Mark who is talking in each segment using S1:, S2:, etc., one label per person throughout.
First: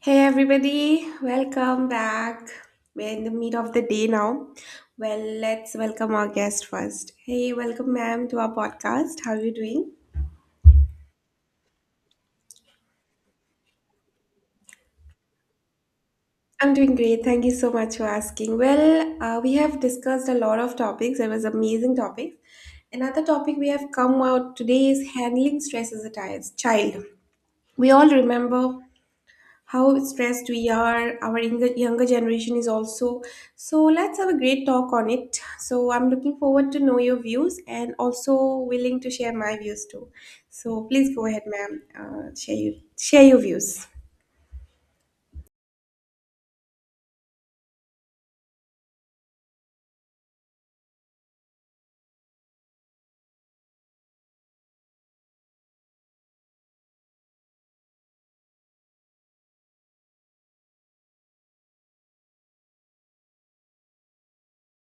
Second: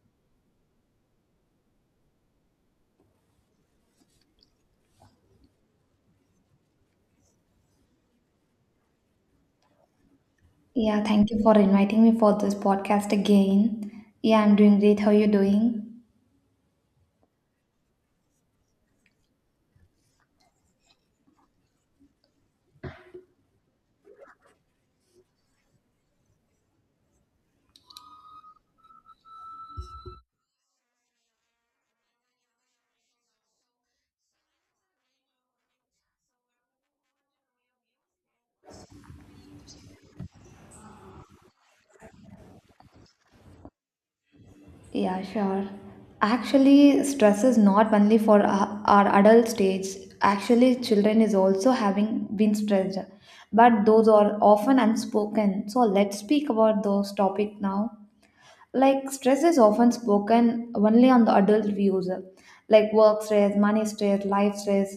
S1: Hey everybody, welcome back. We're in the meat of the day now. Well, let's welcome our guest first. Hey, welcome ma'am to our podcast. How are you doing?
S2: Yeah, thank you for inviting me for this podcast again. Yeah, I'm doing great. How are you doing?
S1: I'm doing great. Thank you so much for asking. Well, we have discussed a lot of topics. It was amazing topics. Another topic we have come out today is handling stress as a child. We all remember how stressed we are, our younger generation is also, so let's have a great talk on it. So I'm looking forward to know your views and also willing to share my views too. So please go ahead ma'am, share your views.
S2: Yeah, sure. Actually, stress is not only for our adult stage. Actually, children is also having been stressed, but those are often unspoken. So let's speak about those topic now. Like stress is often spoken only on the adult views, like work stress, money stress, life stress.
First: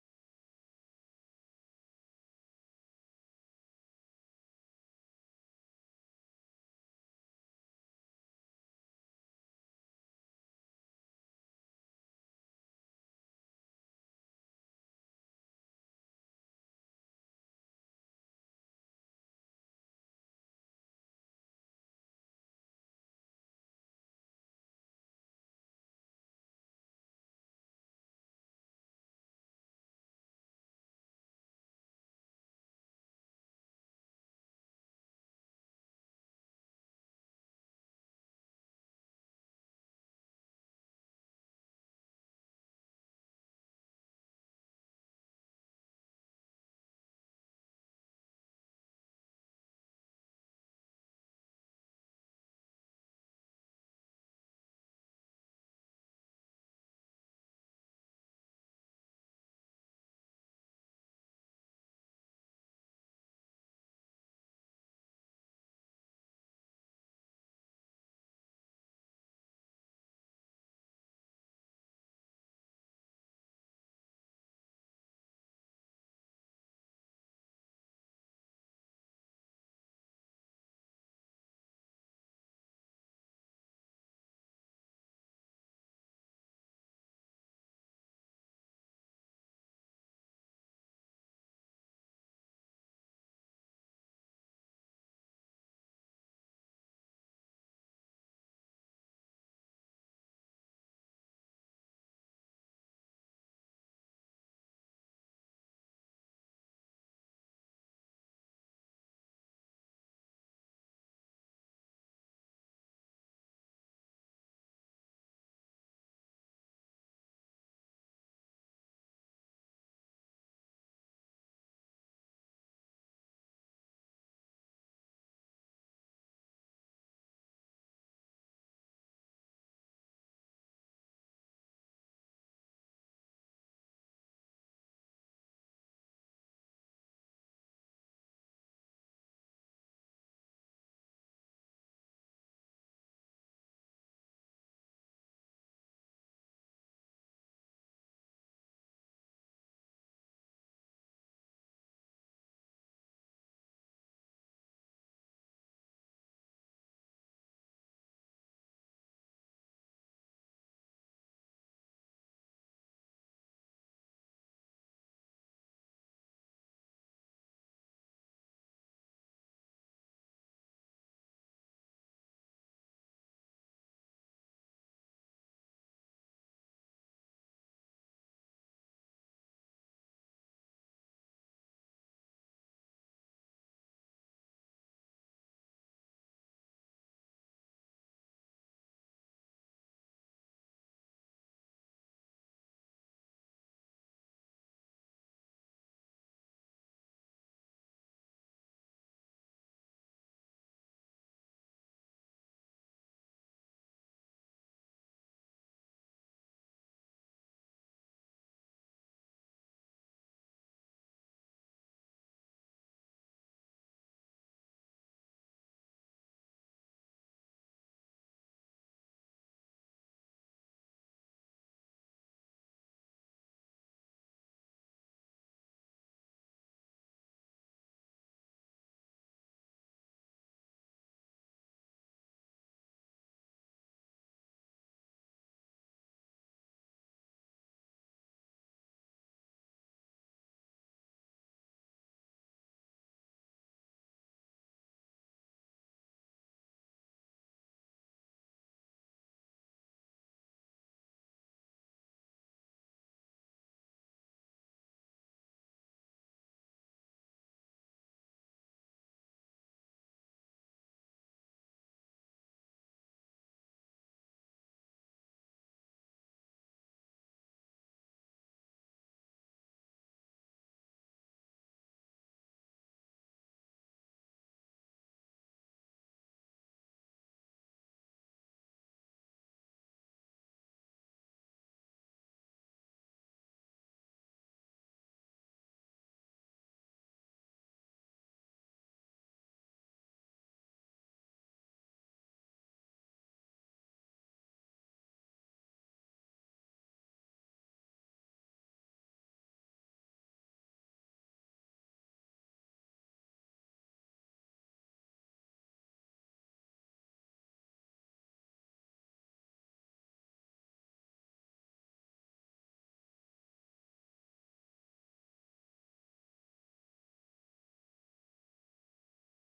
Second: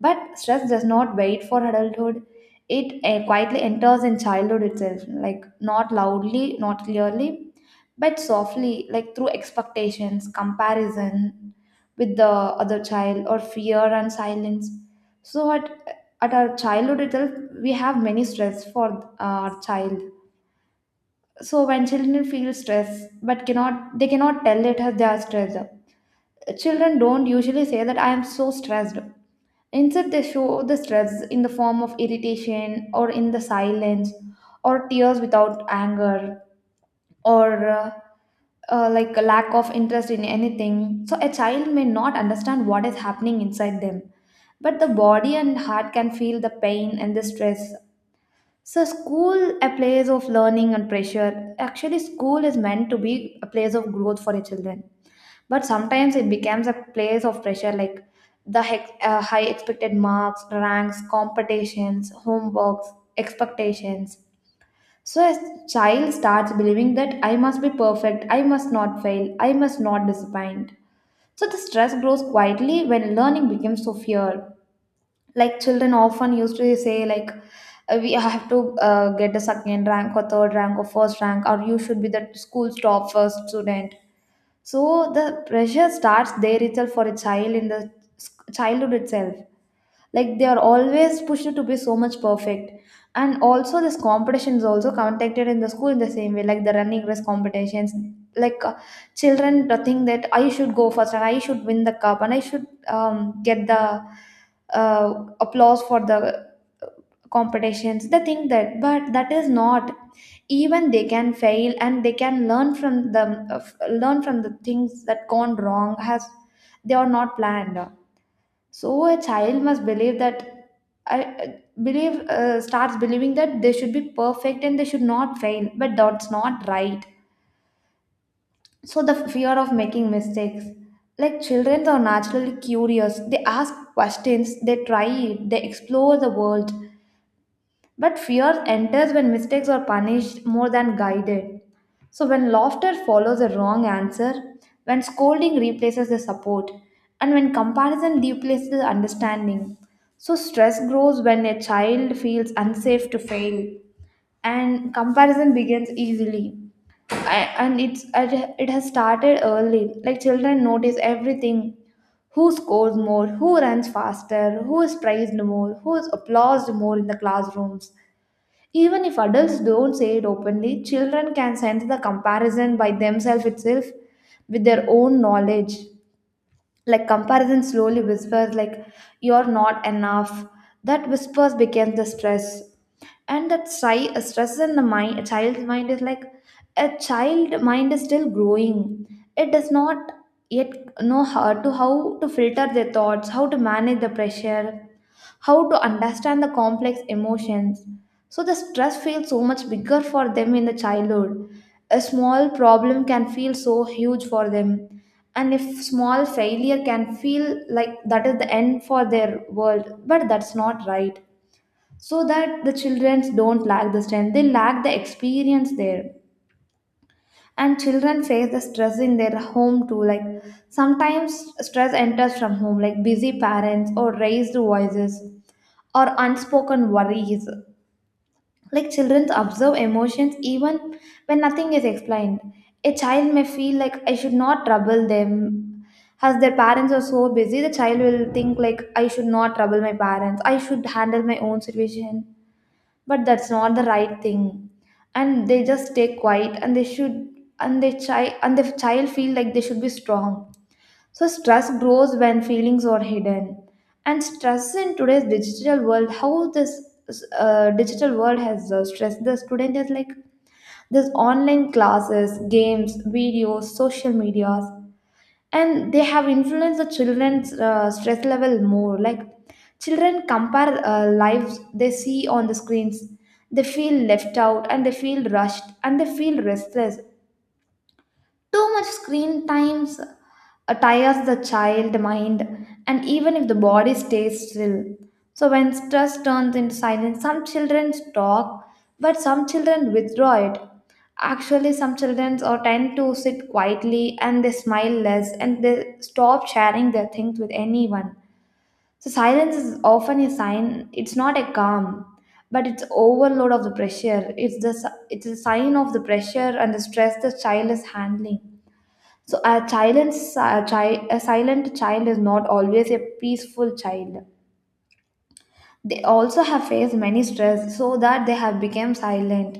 S2: But stress does not wait for adulthood. It quietly enters in childhood itself, like not loudly, not clearly, but softly, like through expectations, comparison with the other child, or fear and silence. So at our childhood itself, we have many stress for our child. So when children feel stress but cannot they cannot tell it as they are stressed, children don't usually say that I am so stressed. Instead, they show the stress in the form of irritation, or in the silence, or tears without anger, or like a lack of interest in anything. So a child may not understand what is happening inside them, but the body and heart can feel the pain and the stress. So school, a place of learning and pressure. Actually, school is meant to be a place of growth for the children. But sometimes it becomes a place of pressure, like the high expected marks, ranks, competitions, homeworks, expectations. So a child starts believing that I must be perfect, I must not fail, I must not disappoint. So the stress grows quietly when learning becomes so fear. Like children often used to say, like, we have to get the second rank or third rank or first rank, or you should be the school's top first student. So the pressure starts there itself for a child in the childhood itself, like they are always pushed to be so much perfect. And also this competition is also conducted in the school in the same way, like the running race competitions, like, children to think that I should go first and I should win the cup and I should get the uh, applause for the competitions. They think that, but that is not. Even they can fail and they can learn from the things that gone wrong has, they are not planned. So a child must believe that, I believe starts believing that they should be perfect and they should not fail, but that's not right. So the fear of making mistakes. Like children are naturally curious. They ask questions, they try it, they explore the world. But fear enters when mistakes are punished more than guided. So when laughter follows a wrong answer, when scolding replaces the support, and when comparison replaces the understanding. So stress grows when a child feels unsafe to fail, and comparison begins easily. And it has started early. Like children notice everything, who scores more, who runs faster, who is praised more, who is applauded more in the classrooms. Even if adults don't say it openly, children can sense the comparison by themselves itself with their own knowledge. Like comparison slowly whispers, like, you're not enough. That whispers becomes the stress. And that stress in the mind, a child's mind is like, a child mind is still growing. It does not yet know how to filter their thoughts, how to manage the pressure, how to understand the complex emotions. So the stress feels so much bigger for them in the childhood. A small problem can feel so huge for them. And if small failure can feel like that is the end for their world, but that's not right. So that the children don't lack the strength, they lack the experience there. And children face the stress in their home too, like sometimes stress enters from home, like busy parents or raised voices or unspoken worries. Like children observe emotions even when nothing is explained. A child may feel like I should not trouble them. As their parents are so busy, the child will think like I should not trouble my parents, I should handle my own situation. But that's not the right thing. And they just stay quiet, and they should, and the child feel like they should be strong. So stress grows when feelings are hidden. And stress in today's digital world, how this digital world has stressed the student is like this online classes, games, videos, social medias, and they have influenced the children's stress level more. Like children compare lives they see on the screens, they feel left out and they feel rushed and they feel restless. Too much screen times tires the child mind, and even if the body stays still. So when stress turns into silence, some children talk, but some children withdraw it. Actually, some children or tend to sit quietly and they smile less and they stop sharing their things with anyone. So silence is often a sign. It's not a calm, but it's overload of the pressure. It's a sign of the pressure and the stress the child is handling. So a silent, a, a silent child is not always a peaceful child. They also have faced many stress so that they have become silent.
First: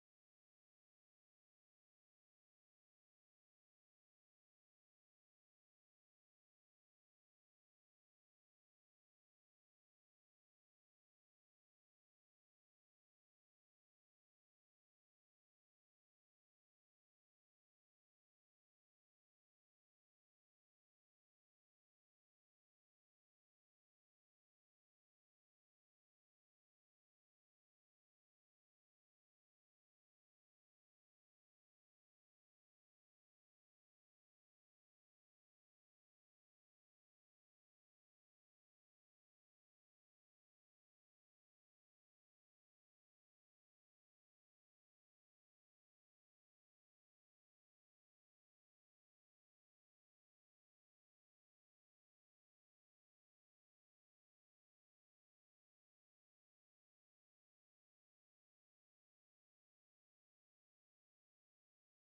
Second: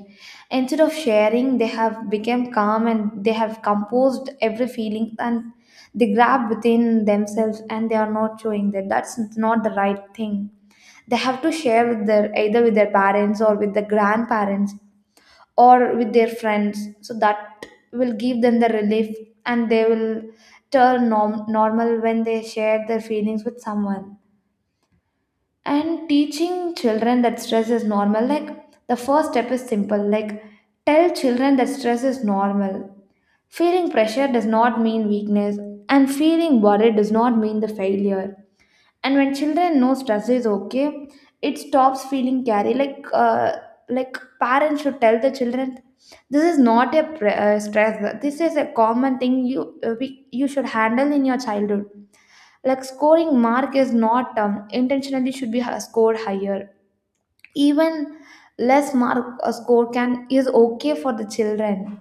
S2: Instead of sharing, they have become calm and they have composed every feeling, and they grab within themselves and they are not showing that. That's not the right thing. They have to share with their, either with their parents or with the grandparents or with their friends, so that will give them the relief, and they will turn normal when they share their feelings with someone. And teaching children that stress is normal, like the first step is simple, like tell children that stress is normal, feeling pressure does not mean weakness, and feeling worried does not mean the failure. And when children know stress is okay, it stops feeling carry, like, like parents should tell the children, this is not a stress, this is a common thing you you should handle in your childhood. Like scoring mark is not intentionally should be scored higher. Even less mark a score can is okay for the children.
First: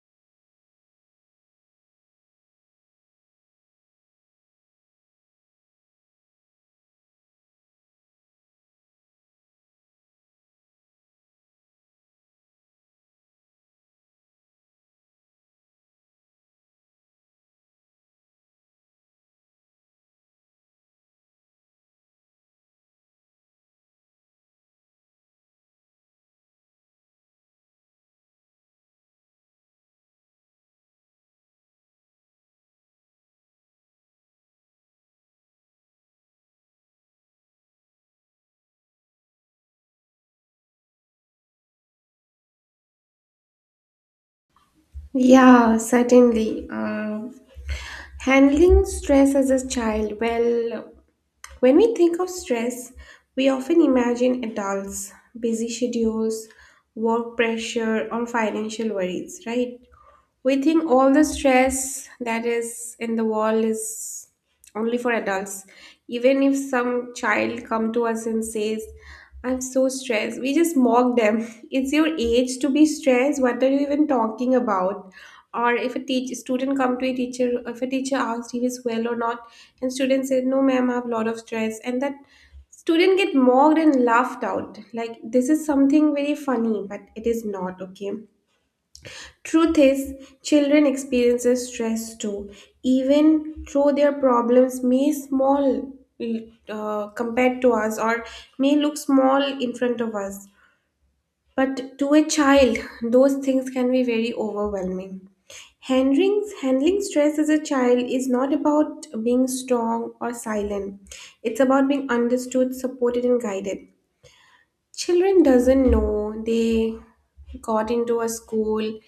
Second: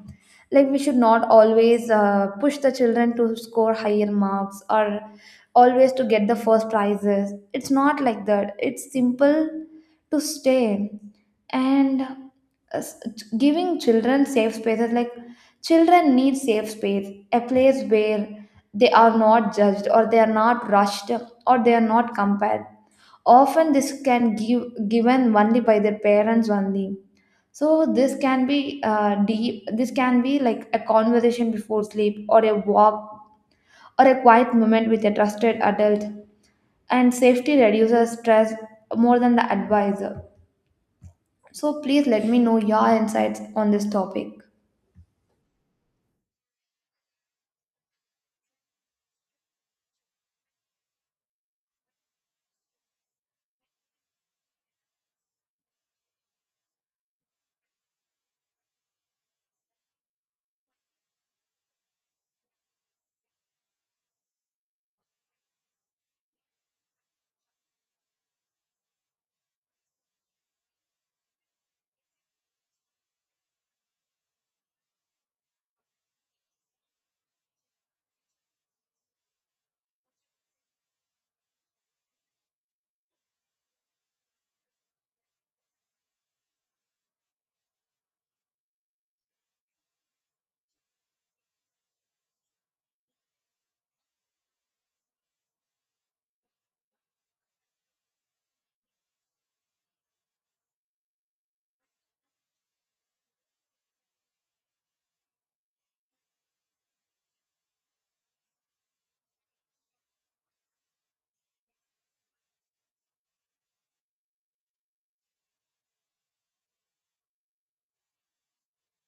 S2: Like we should not always push the children to score higher marks or always to get the first prizes. It's not like that. It's simple to stay and s- giving children safe spaces. Like children need safe space, a place where they are not judged or they are not rushed or they are not compared. Often this can give given only by their parents only. So this can be deep, this can be like a conversation before sleep or a walk or a quiet moment with a trusted adult. And safety reduces stress more than the advisor. So please let me know your insights on this topic.
S1: Yeah, certainly. Handling stress as a child. Well, when we think of stress, we often imagine adults, busy schedules, work pressure or financial worries, right? We think all the stress that is in the world is only for adults. Even if some child come to us and says I'm so stressed, we just mock them it's your age to be stressed, what are you even talking about? Or if a teacher, student come to a teacher, if a teacher asks if he's well or not and student says no ma'am I have a lot of stress and that student get mocked and laughed out, like this is something very funny, but it is not okay. Truth is, children experiences stress too, even though their problems may small, compared to us or may look small in front of us. But to a child, those things can be very overwhelming. Handling stress as a child is not about being strong or silent. It's about being understood, supported, and guided. Children doesn't know they got into a school,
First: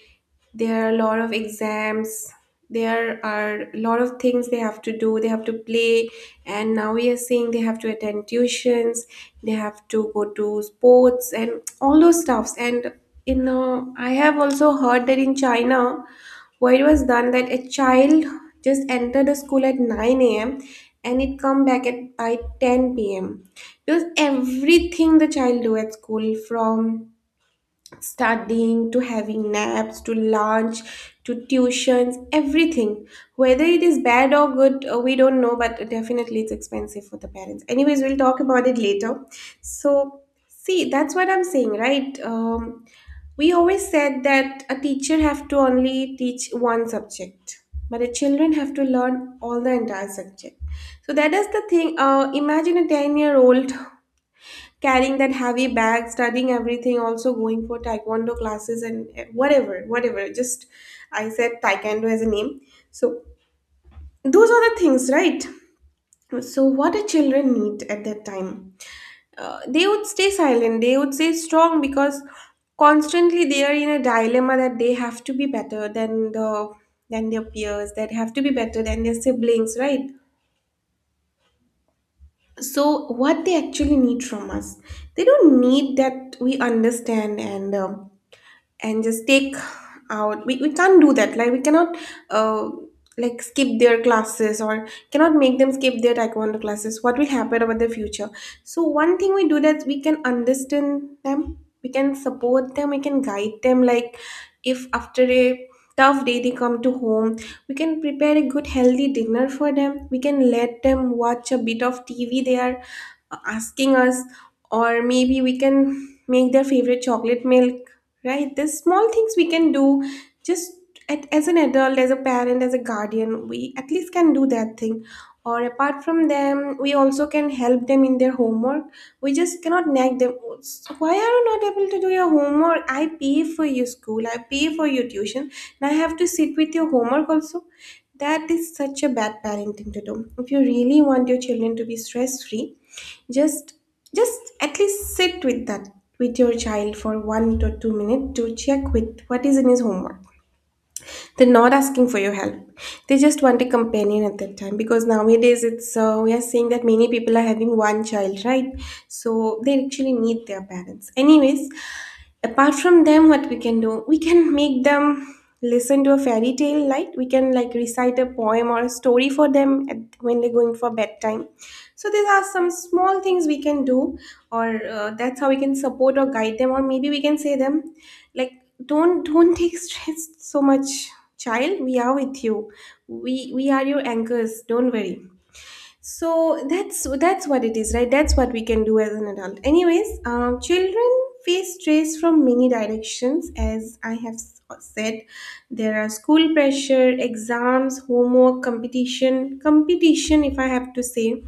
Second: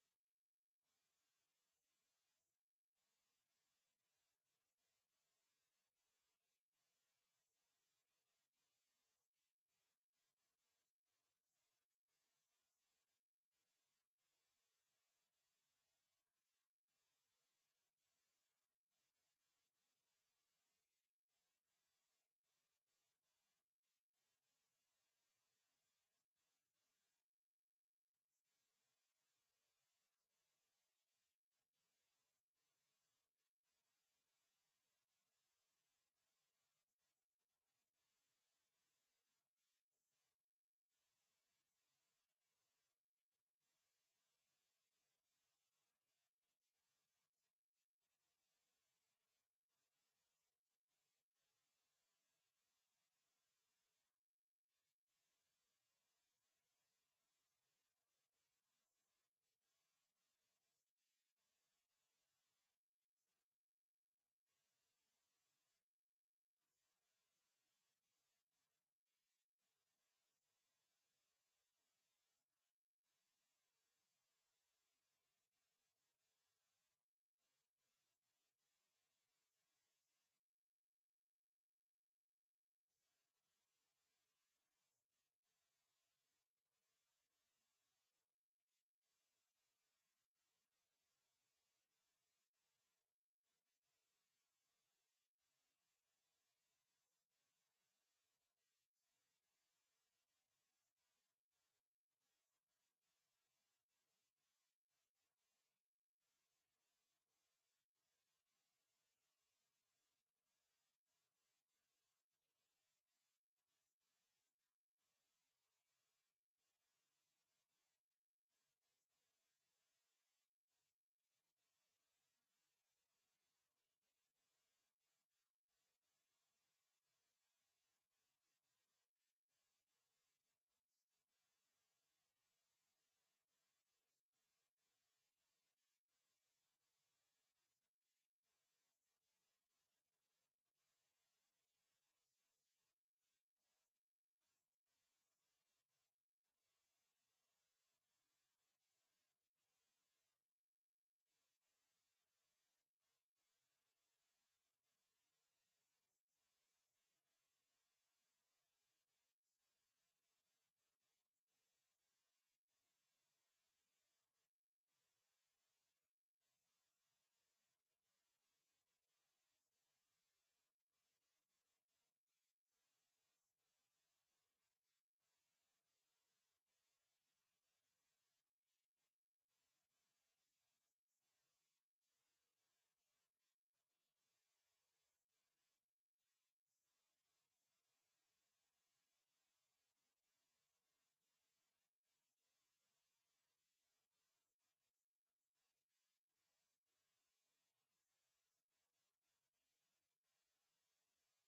S1: there are a lot of exams, there are a lot of things they have to do. They have to play, and now we are seeing they have to attend tuitions, they have to go to sports and all those stuffs. And you know, I have also heard that in China, where it was done that a child just entered the school at 9 a.m. and it come back at by 10 p.m. Because everything the child do at school from studying to having naps to lunch to tuitions, everything, whether it is bad or good, we don't know, but definitely it's expensive for the parents. Anyways, we'll talk about it later. So see, that's what I'm saying, right? We always said that a teacher have to only teach one subject, but the children have to learn all the entire subject. So that is the thing. Imagine a 10-year-old carrying that heavy bag, studying everything, also going for taekwondo classes and whatever, whatever. Just, I said taekwondo as a name. So those are the things, right? So what do children need at that time? They would stay silent. They would stay strong because constantly they are in a dilemma that they have to be better than the than their peers. That have to be better than their siblings, right? So what they actually need from us, they don't need that we understand and and just take out. We can't do that, like we cannot uh, like skip their classes or cannot make them skip their taekwondo classes. What will happen about the future? So one thing we do, that we can understand them, we can support them, we can guide them. Like if after a tough day they come to home, we can prepare a good healthy dinner for them, we can let them watch a bit of TV they are asking us, or maybe we can make their favorite chocolate milk, right? There's small things we can do. Just as an adult, as a parent, as a guardian, we at least can do that thing. Or apart from them, we also can help them in their homework. We just cannot nag them, "So why are you not able to do your homework? I pay for your school, I pay for your tuition and I have to sit with your homework also." That is such a bad parenting to do. If you really want your children to be stress free, just just at least sit with that, with your child for 1 to 2 minutes to check with what is in his homework. They're not asking for your help, they just want a companion at that time, because nowadays it's, we are seeing that many people are having one child, right? So they actually need their parents. Anyways, apart from them, what we can do, we can make them listen to a fairy tale, like we can like recite a poem or a story for them when they're going for bedtime. So these are some small things we can do. Or that's how we can support or guide them, or maybe we can say them like don't take stress so much, child, we are with you, we are your anchors, don't worry. So that's what it is, right? That's what we can do as an adult. Anyways, children face stress from many directions, as I have said. There are school pressure, exams, homework, competition, competition. If I have to say,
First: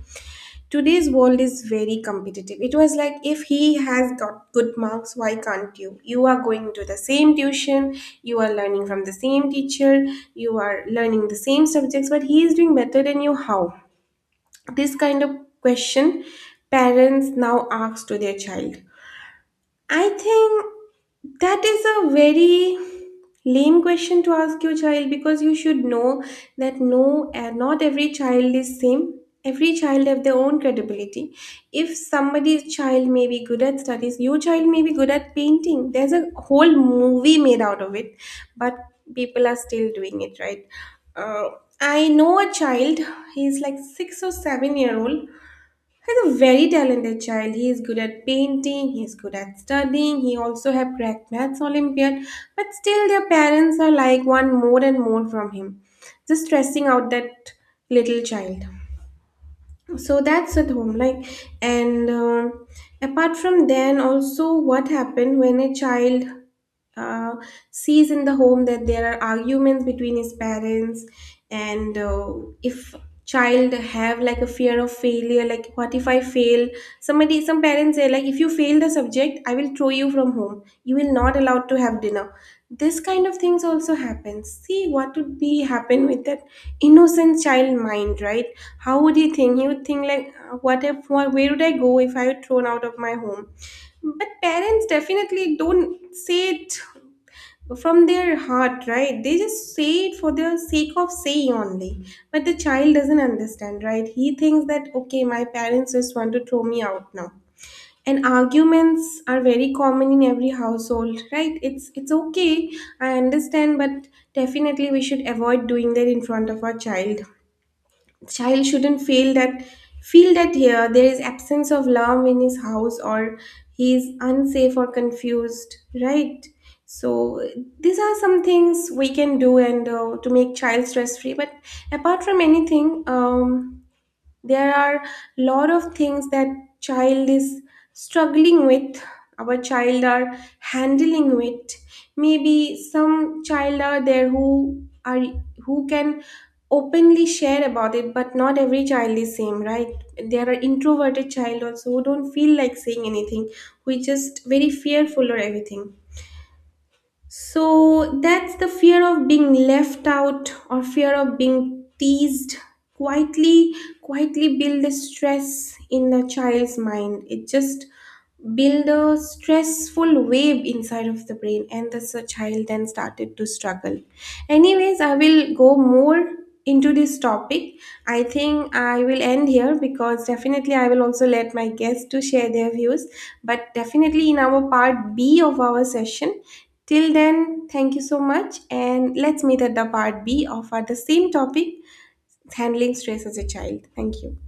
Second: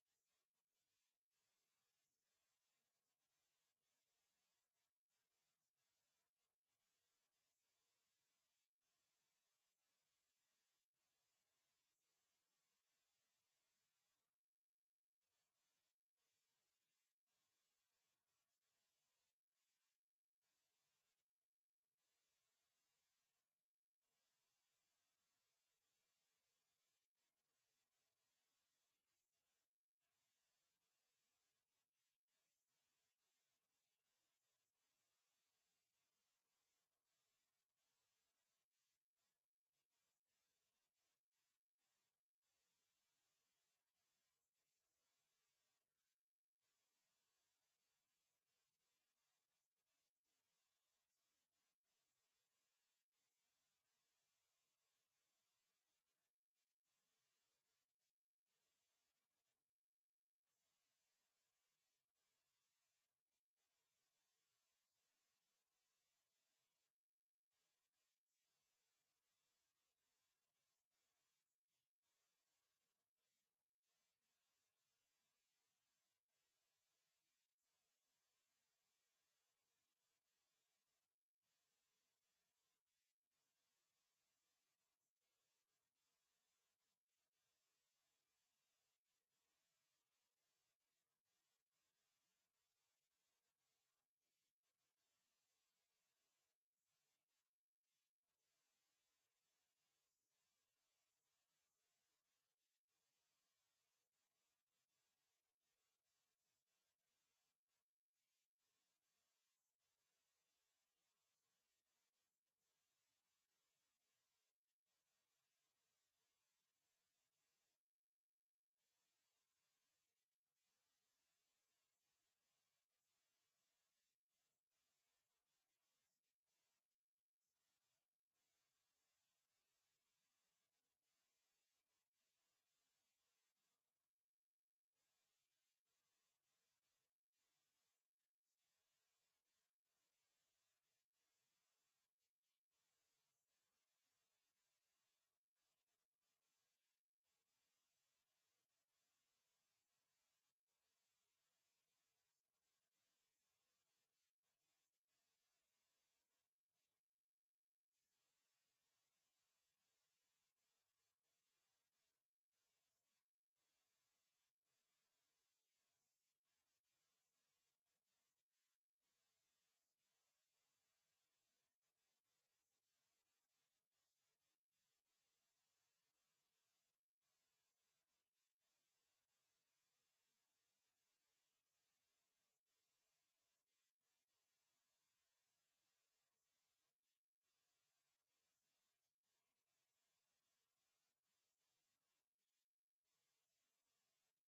S1: today's world is very competitive. It was like, if he has got good marks, why can't you? You are going to the same tuition, you are learning from the same teacher, you are learning the same subjects, but he is doing better than you. How? This kind of question parents now ask to their child. I think that is a very lame question to ask your child, because you should know that no, not every child is same. Every child have their own credibility. If somebody's child may be good at studies, your child may be good at painting. There's a whole movie made out of it, but people are still doing it, right? uh, I know a child, he's like 6 or 7-year old. He's a very talented child. He is good at painting, he's good at studying, he also have cracked maths Olympiad, but still their parents are like one more and more from him, just stressing out that little child. So that's at home, like, and apart from then also, what happened when a child uh, sees in the home that there are arguments between his parents, and if child have like a fear of failure, like what if I fail. Somebody, some parents say like, if you fail the subject I will throw you from home, you will not allowed to have dinner. This kind of things also happens. See, what would be happen with that innocent child mind, right? How would he think? He would think like, what if, what, where would I go if I were thrown out of my home? But parents definitely don't say it from their heart, right? They just say it for the sake of saying only. But the child doesn't understand, right? He thinks that, okay, my parents just want to throw me out now. And arguments are very common in every household, right? It's okay. I understand, but definitely we should avoid doing that in front of our child. Child shouldn't feel that here there is absence of love in his house, or he is unsafe or confused, right? So these are some things we can do and, to make child stress free. But apart from anything, there are lot of things that child is struggling with, our child are handling with. Maybe some child are there who are, who can openly share about it, but not every child is same, right? There are introverted child also who don't feel like saying anything, who is just very fearful or everything. So that's the fear of being left out or fear of being teased quietly, quietly build a stress in the child's mind. It just build a stressful wave inside of the brain and the child then started to struggle. Anyways, I will go more into this topic. I think I will end here, because definitely I will also let my guests to share their views, but definitely in our part B of our session. Till then, thank you so much, and let's meet at the part B of our, the same topic, handling stress as a child. Thank you.